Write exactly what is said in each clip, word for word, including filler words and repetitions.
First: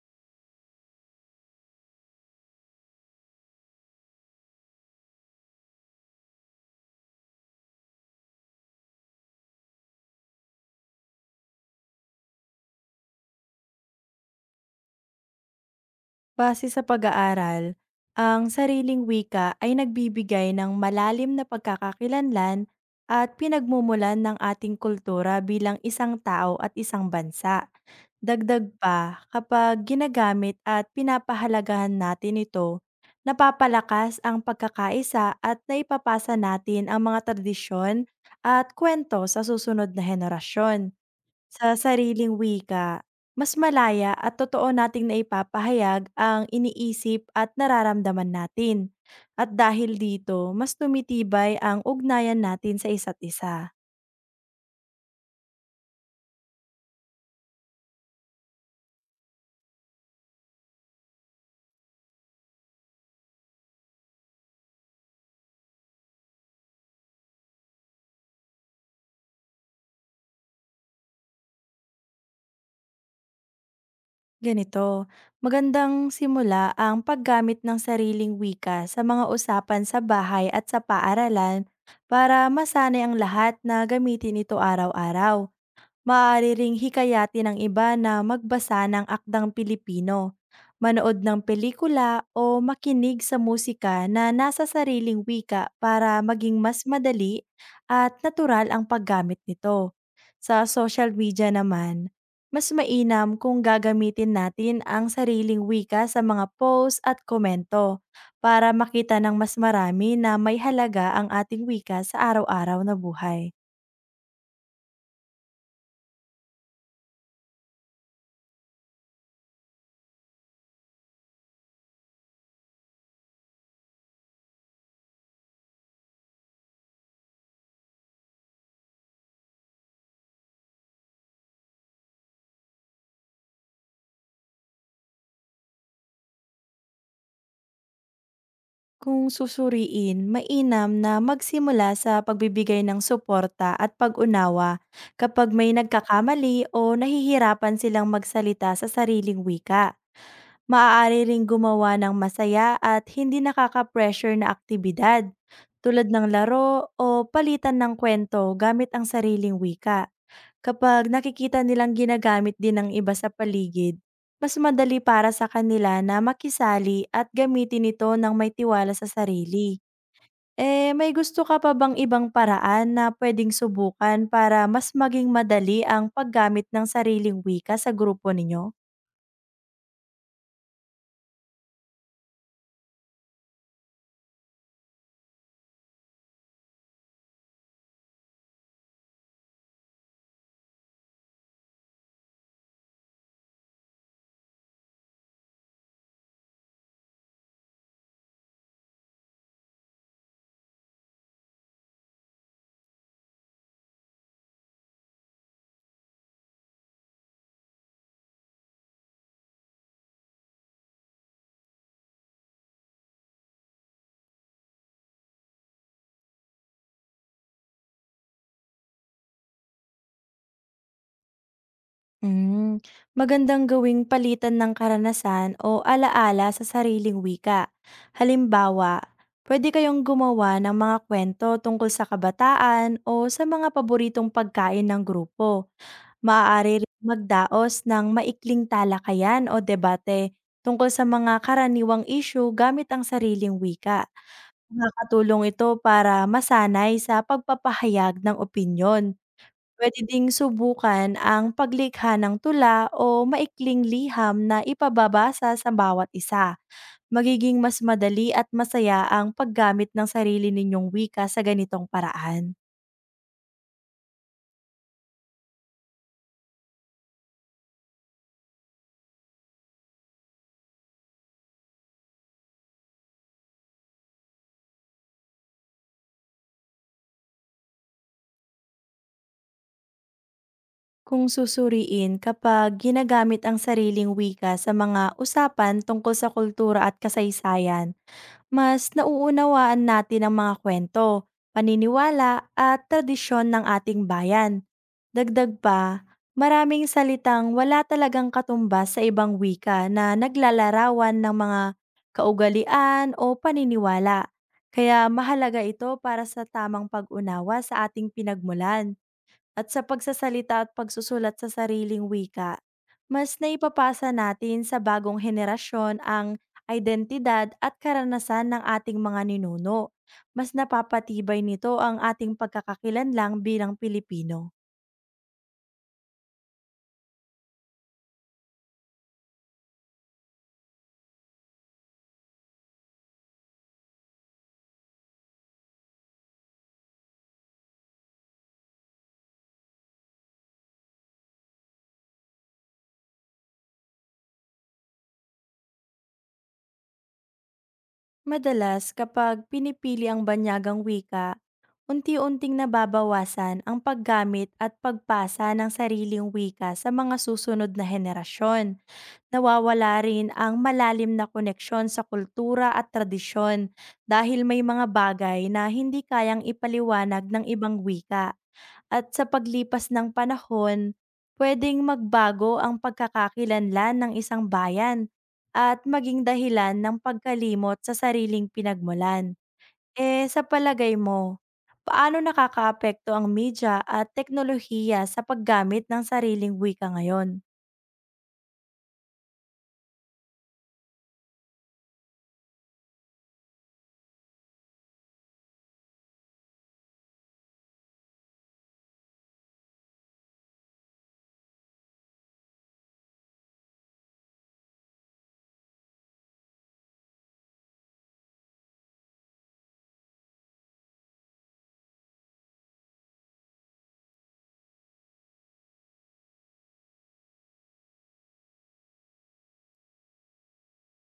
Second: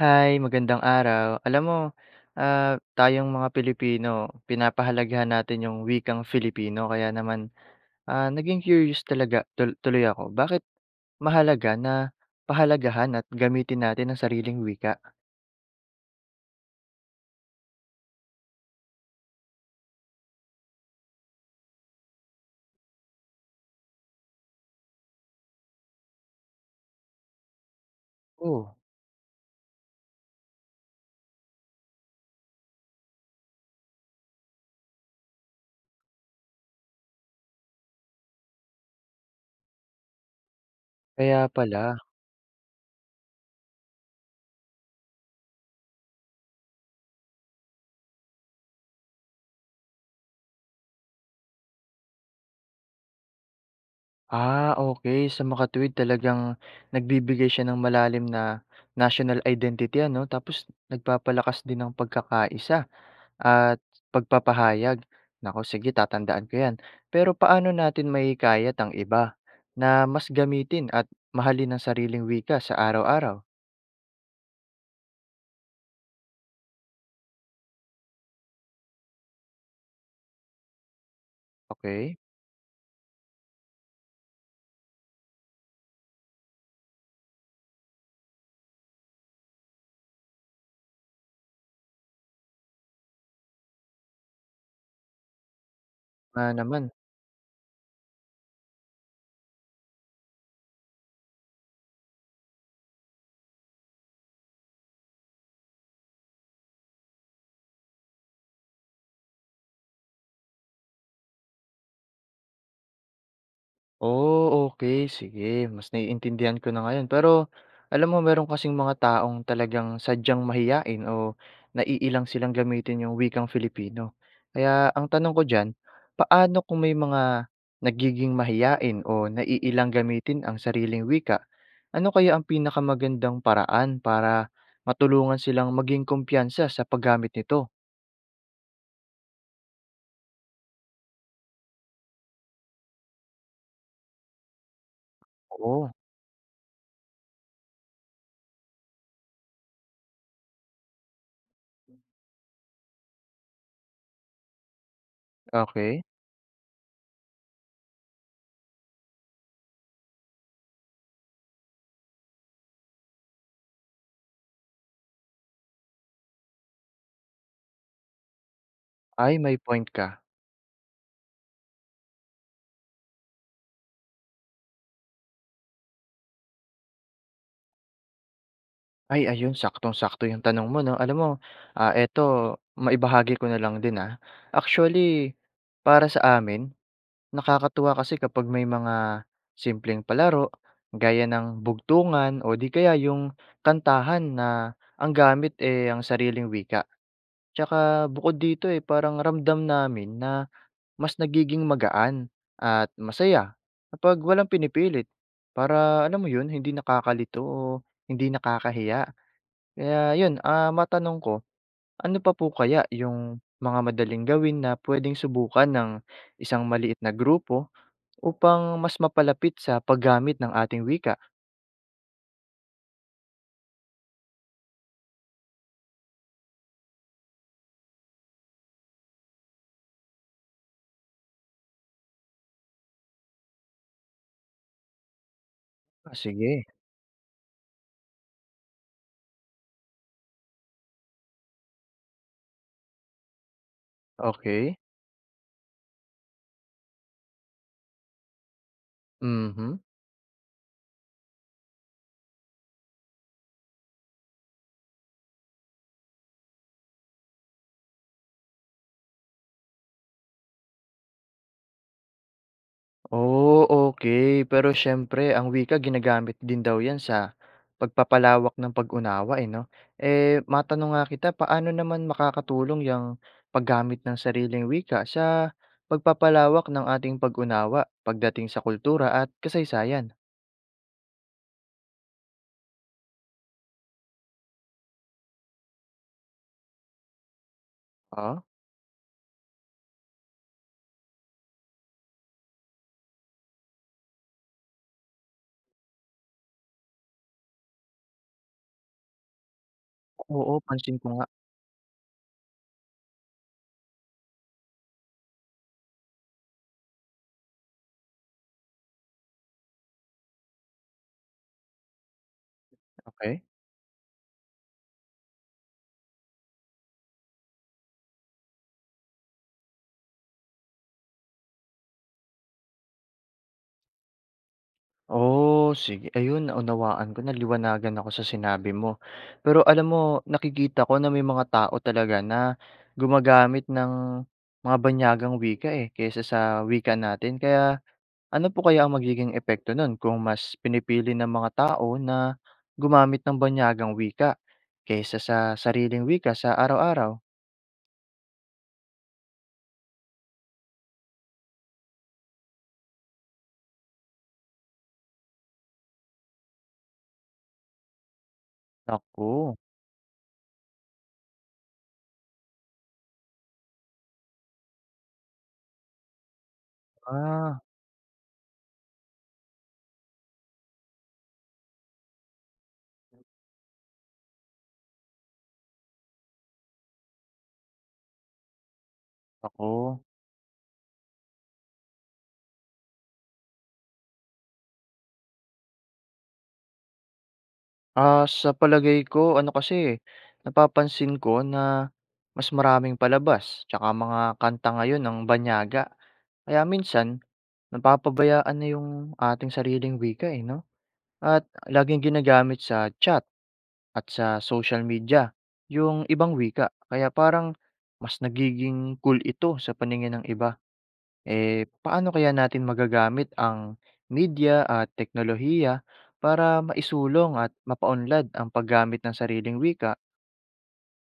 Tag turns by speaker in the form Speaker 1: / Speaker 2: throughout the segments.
Speaker 1: Hi, magandang araw. Alam mo, ah, tayong mga Pilipino, pinapahalagahan natin yung wikang Filipino kaya naman, ah, naging curious talaga tul tuloy ako. Bakit mahalaga na pahalagahan at gamitin natin ang sariling wika?
Speaker 2: Base sa pag-aaral, ang sariling wika ay nagbibigay ng malalim na pagkakakilanlan at pinagmumulan ng ating kultura bilang isang tao at isang bansa. Dagdag
Speaker 1: Oh,
Speaker 2: pa, kapag ginagamit at pinapahalagahan natin ito, napapalakas ang pagkakaisa at naipapasa natin ang mga tradisyon at kwento sa susunod na henerasyon.
Speaker 1: kaya
Speaker 2: Sa
Speaker 1: pala.
Speaker 2: sariling wika, mas malaya at totoo nating naipapahayag ang iniisip at nararamdaman natin. At dahil dito, mas tumitibay ang ugnayan natin sa isa't isa.
Speaker 1: Ah, okay. Sa makatuwid talagang nagbibigay siya ng malalim na national identity ano, tapos nagpapalakas din ng pagkakaisa. At pagpapahayag. Naku, sige, tatandaan ko 'yan. Pero paano natin mahihikayat ang iba na mas gamitin at mahalin ang sariling wika sa araw-araw?
Speaker 2: Ganito, magandang simula ang paggamit ng sariling wika sa mga usapan sa bahay at sa paaralan
Speaker 1: okay
Speaker 2: para masanay ang lahat na gamitin ito araw-araw. Maaari ring hikayatin ng iba na magbasa ng akdang Pilipino, manood ng pelikula o makinig sa musika na nasa sariling wika para
Speaker 1: nga
Speaker 2: maging mas
Speaker 1: naman.
Speaker 2: madali at natural ang paggamit nito. Sa social media naman, mas mainam kung gagamitin natin ang sariling wika sa mga posts at komento para makita ng mas marami na may halaga ang ating wika sa araw-araw na buhay.
Speaker 1: Oh, okay, sige, mas naiintindihan ko na ngayon. Pero alam mo, meron kasing mga taong talagang sadyang mahiyain o naiilang silang gamitin yung wikang Filipino. Kaya ang tanong ko diyan, paano kung may mga nagiging mahiyain o naiilang gamitin ang sariling wika? Ano kaya ang pinakamagandang paraan para matulungan silang maging kumpiyansa sa paggamit nito?
Speaker 2: Kung susuriin, mainam na magsimula sa pagbibigay ng suporta at pag-unawa kapag may
Speaker 1: Oh,
Speaker 2: nagkakamali o nahihirapan silang magsalita sa sariling wika. Maaari ring gumawa ng masaya at hindi nakaka-pressure na aktibidad
Speaker 1: okay.
Speaker 2: tulad ng laro o palitan ng kwento gamit ang sariling wika. Kapag nakikita nilang ginagamit din ng iba sa paligid, mas madali para sa kanila na makisali at gamitin ito ng may tiwala sa
Speaker 1: Ay, may
Speaker 2: sarili.
Speaker 1: point ka.
Speaker 2: Eh, may gusto ka pa bang ibang paraan na pwedeng subukan para mas maging madali ang paggamit ng sariling wika sa grupo ninyo?
Speaker 1: Ay, ayun, saktong-sakto yung tanong mo 'no. Alam mo, ah, eto, maibahagi ko na lang din, ah. Actually, para sa amin nakakatuwa kasi kapag may mga simpleng palaro gaya ng bugtungan o di kaya yung kantahan na ang gamit, eh, ang sariling wika. Tsaka bukod dito, eh, parang ramdam namin na mas nagiging magaan at masaya kapag walang pinipilit, para alam mo yun, hindi nakakalito o hindi nakakahiya. Kaya yun, ah, matanong ko, ano pa po kaya yung mga madaling gawin na pwedeng subukan ng isang maliit na grupo upang mas mapalapit sa paggamit ng ating wika?
Speaker 2: Hmm, magandang gawing palitan ng karanasan o alaala sa sariling wika. Halimbawa, pwede kayong gumawa ng mga kwento tungkol sa kabataan o sa mga paboritong pagkain ng grupo.
Speaker 1: Ah, sige,
Speaker 2: Maaari rin magdaos ng maikling talakayan o debate tungkol sa mga karaniwang issue gamit ang sariling wika.
Speaker 1: okey.
Speaker 2: Nakakatulong ito para masanay sa pagpapahayag ng opinyon.
Speaker 1: Mhm.
Speaker 2: Puwede ding subukan ang paglikha ng tula o maikling liham na ipababasa sa bawat isa. Magiging mas madali at masaya ang paggamit ng sarili ninyong wika sa ganitong paraan.
Speaker 1: Oh, okay. Pero siyempre ang wika ginagamit din daw 'yan sa pagpapalawak ng pag-unawa, eh, 'no? Eh, matanong nga kita, paano naman makakatulong yung paggamit ng sariling wika sa pagpapalawak ng ating pag-unawa pagdating sa kultura at kasaysayan?
Speaker 2: Kung susuriin kapag ginagamit ang sariling wika sa mga usapan tungkol sa kultura at kasaysayan,
Speaker 1: Ah,
Speaker 2: mas nauunawaan natin ang mga kwento, paniniwala at tradisyon ng ating bayan. Dagdag pa, maraming salitang wala talagang katumbas sa ibang wika na
Speaker 1: oo, pansin ko
Speaker 2: naglalarawan
Speaker 1: nga.
Speaker 2: ng mga kaugalian o paniniwala. Kaya mahalaga ito para sa tamang pag-unawa sa ating pinagmulan at sa pagsasalita at pagsusulat sa sariling wika, mas
Speaker 1: okay.
Speaker 2: naipapasa natin sa bagong henerasyon ang identidad at karanasan ng ating mga ninuno. Mas napapatibay nito ang ating pagkakakilanlang bilang Pilipino.
Speaker 1: Oh, sige. Ayun, naunawaan ko na, liwanagan ako sa sinabi mo. Pero alam mo, nakikita ko na may mga tao talaga na gumagamit ng mga banyagang wika, eh, kaysa sa wika natin. Kaya ano po kaya ang magiging epekto nun kung mas pinipili ng mga tao na gumamit ng banyagang wika kaysa sa sariling wika sa araw-araw?
Speaker 2: Madalas kapag pinipili ang banyagang wika, unti-unting nababawasan ang paggamit at pagpasa ng sariling wika sa mga susunod na henerasyon.
Speaker 1: Naku,
Speaker 2: Nawawala rin ang malalim na koneksyon sa kultura at tradisyon dahil may mga bagay na hindi kayang ipaliwanag ng
Speaker 1: ah,
Speaker 2: ibang wika. At sa paglipas ng panahon, pwedeng magbago ang pagkakakilanlan ng isang bayan at maging dahilan ng pagkalimot sa sariling pinagmulan.
Speaker 1: naku.
Speaker 2: Eh, sa palagay mo, paano nakakaapekto ang media at teknolohiya sa paggamit ng sariling wika ngayon?
Speaker 1: Ah, sa palagay ko ano kasi, eh, napapansin ko na mas maraming palabas tsaka mga kanta ngayon ng banyaga. Kaya minsan napapabayaan na yung ating sariling wika, eh, 'no? At laging ginagamit sa chat at sa social media yung ibang wika. Kaya parang mas nagiging cool ito sa paningin ng iba. Eh, paano kaya natin magagamit ang media at teknolohiya para maisulong at mapaunlad ang paggamit ng sariling wika?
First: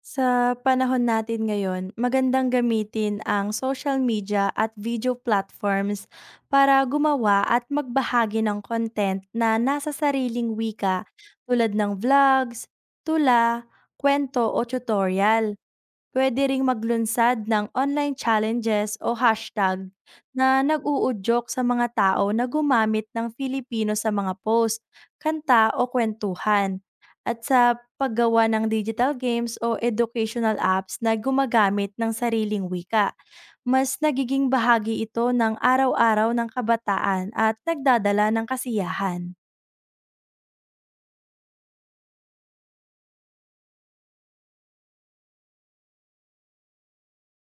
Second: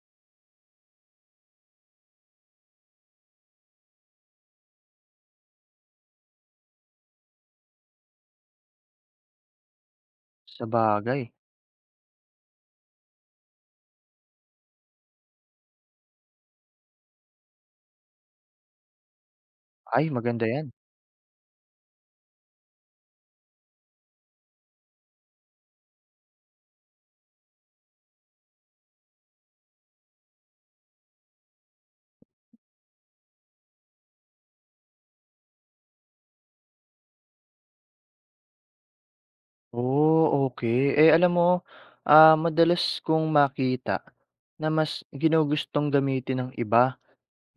Speaker 2: Sa panahon natin ngayon, magandang gamitin ang social media at video platforms para gumawa at magbahagi ng content na nasa sariling wika
Speaker 1: Sabagay.
Speaker 2: tulad ng vlogs, tula, kwento o tutorial. Pwede ring maglunsad ng online challenges o hashtag
Speaker 1: Ay, maganda
Speaker 2: na
Speaker 1: yan.
Speaker 2: nag-uudyok sa mga tao na gumamit ng Filipino sa mga post, kanta o kwentuhan. At sa paggawa ng digital games o educational apps na gumagamit ng sariling wika. Mas nagiging bahagi ito ng araw-araw ng kabataan at nagdadala ng kasiyahan.
Speaker 1: Oh, okay. Eh, alam mo, ah, madalas kong makita na mas ginugustong gamitin ng iba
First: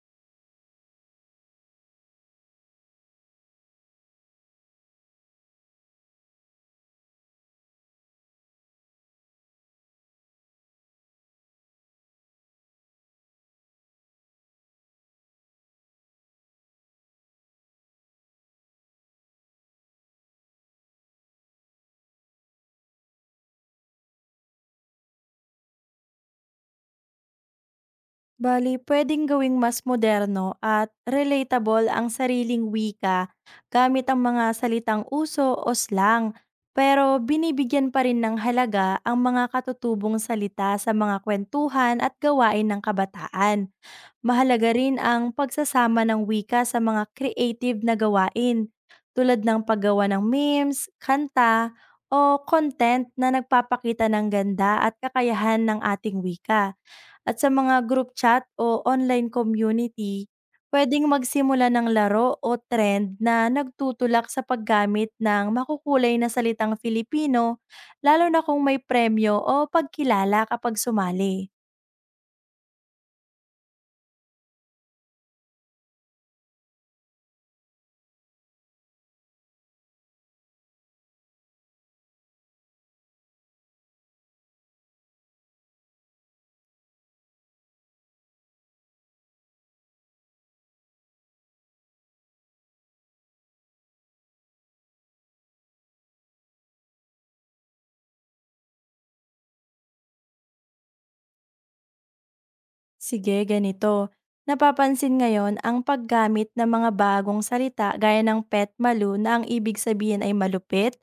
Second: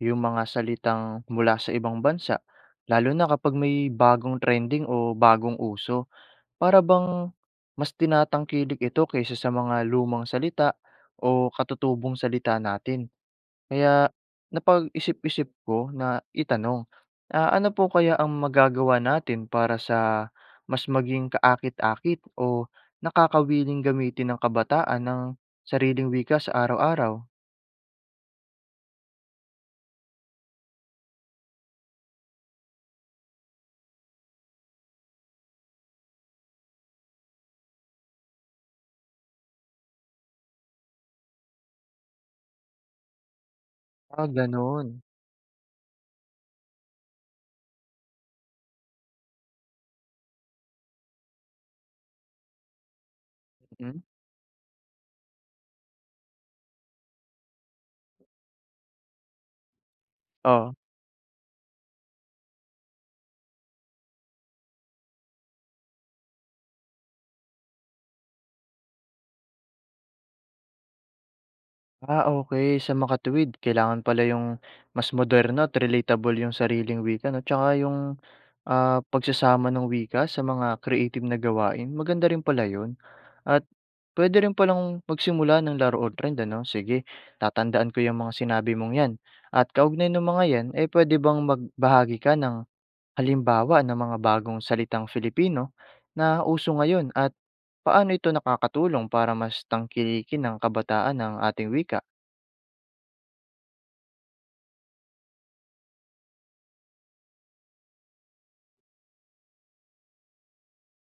Speaker 1: yung mga salitang mula sa ibang bansa, lalo na kapag may bagong trending o bagong uso. Para bang mas tinatangkilik ito kaysa sa mga lumang salita o katutubong salita natin. Kaya napag-isip-isip ko na itanong, ah, ano po kaya ang magagawa natin para sa mas maging kaakit-akit o nakakawiling gamitin ng kabataan ng sariling wika sa araw-araw?
Speaker 2: Bali puwedeng gawing mas moderno at relatable ang sariling wika gamit ang mga salitang uso o slang, pero binibigyan pa rin ng halaga ang mga katutubong salita sa mga kwentuhan at gawain ng kabataan.
Speaker 1: Ah,
Speaker 2: Mahalaga
Speaker 1: gano'n.
Speaker 2: rin ang pagsasama ng wika sa mga creative na gawain tulad ng paggawa ng memes, kanta, o content na
Speaker 1: Mm,
Speaker 2: nagpapakita ng ganda at kakayahan ng ating wika. At sa mga group chat o online community,
Speaker 1: oo.
Speaker 2: pwedeng magsimula ng laro o trend na nagtutulak sa paggamit ng makukulay na salitang Filipino, lalo na kung may premyo o pagkilala kapag sumali.
Speaker 1: Ah, okay, sa makatuwid kailangan pala yung mas moderno at relatable yung sariling wika 'no, tsaka yung Ah, pagsasama ng wika sa mga creative na gawain, maganda rin pala yun, at puwede rin palang magsimula ng laro o trend ano, sige, tatandaan ko yung mga sinabi mong yan, at kaugnay nung mga yan, eh, pwede bang magbahagi ka ng halimbawa ng mga bagong salitang Filipino na uso ngayon at paano ito nakakatulong para mas tangkilikin ng kabataan ng ating wika?
Speaker 2: Sige, ganito. Napapansin ngayon ang paggamit ng mga bagong salita gaya ng pet malu na ang ibig sabihin ay malupit,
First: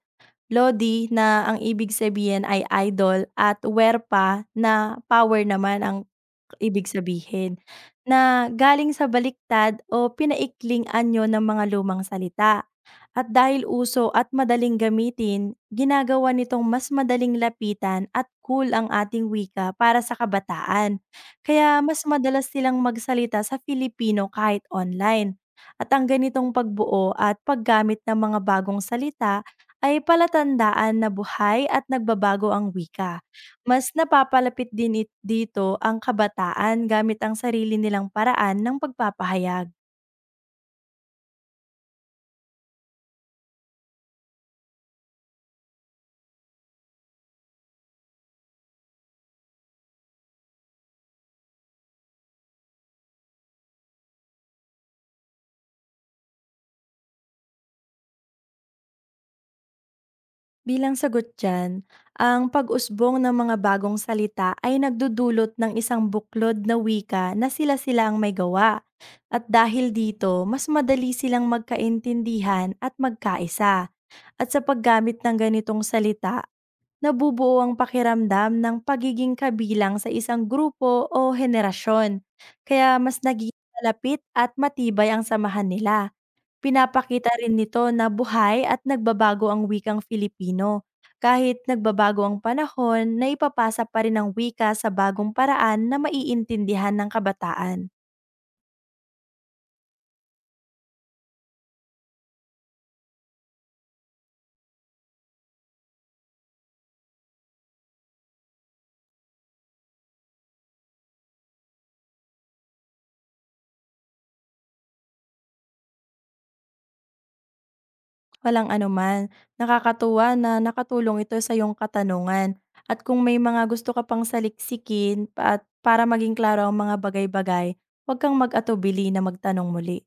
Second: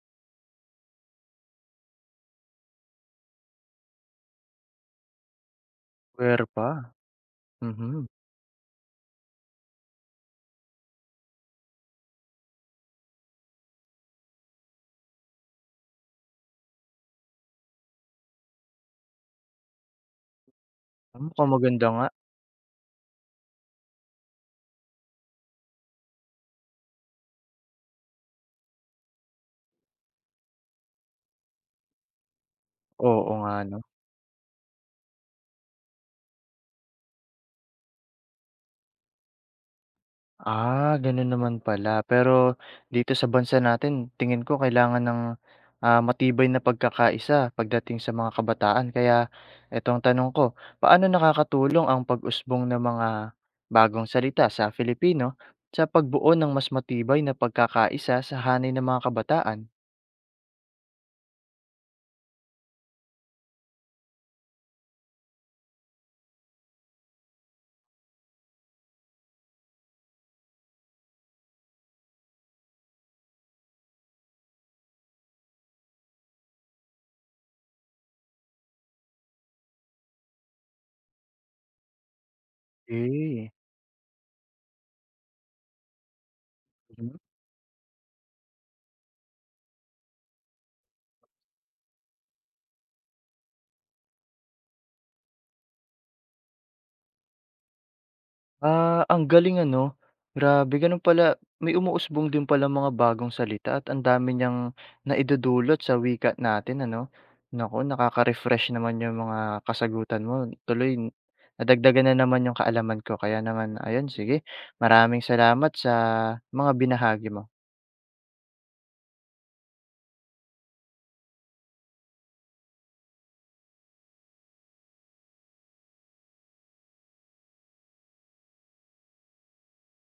Speaker 2: lodi na ang ibig sabihin ay idol at werpa na power naman ang
Speaker 1: Where pa,
Speaker 2: ibig sabihin,
Speaker 1: mhm.
Speaker 2: na galing sa baliktad o pinaikling anyo ng mga lumang salita. At dahil uso at madaling gamitin, ginagawa nitong mas madaling lapitan at cool ang ating wika para sa kabataan.
Speaker 1: Mukhang
Speaker 2: Kaya
Speaker 1: maganda nga,
Speaker 2: mas madalas silang magsalita sa Filipino kahit online. At ang ganitong pagbuo at paggamit ng mga bagong salita ay palatandaan na buhay at nagbabago ang wika.
Speaker 1: oo nga 'no.
Speaker 2: Mas napapalapit din it dito ang kabataan gamit ang sarili nilang paraan ng pagpapahayag.
Speaker 1: Ah, gano'n naman pala. Pero dito sa bansa natin tingin ko kailangan ng, ah, matibay na pagkakaisa pagdating sa mga kabataan. Kaya eto tanong ko, paano nakakatulong ang pag-usbong ng mga bagong salita sa Filipino sa pagbuo ng mas matibay na pagkakaisa sa hanay ng mga kabataan?
Speaker 2: Bilang sagot dyan, ang pag-usbong ng mga bagong salita ay nagdudulot ng isang buklod na wika na sila-sila ang may gawa. At dahil dito, mas madali silang magkaintindihan at magkaisa. At sa paggamit ng ganitong salita, nabubuo ang pakiramdam ng pagiging kabilang sa isang grupo o henerasyon. Kaya mas
Speaker 1: Eh.
Speaker 2: nagiging malapit at matibay ang samahan nila. Pinapakita rin nito na buhay at nagbabago ang wikang Filipino. Kahit nagbabago ang panahon, naipapasa pa rin ang wika sa bagong paraan na maiintindihan ng kabataan.
Speaker 1: Ah, ang galing ano. Grabe, ganun pala, may umuusbong din palang mga bagong salita at ang dami niyang naidudulot sa wika natin ano. Naku, nakaka-refresh naman yung mga kasagutan mo. Tuloy nadagdagan na naman yung kaalaman ko, kaya naman ayun, sige, maraming salamat sa mga binahagi mo.
Speaker 2: Walang anuman. Nakakatuwa na nakatulong ito sa iyong katanungan. At kung may mga gusto ka pang saliksikin pa- at para maging klaro ang mga bagay-bagay, huwag kang mag-atubili na magtanong muli.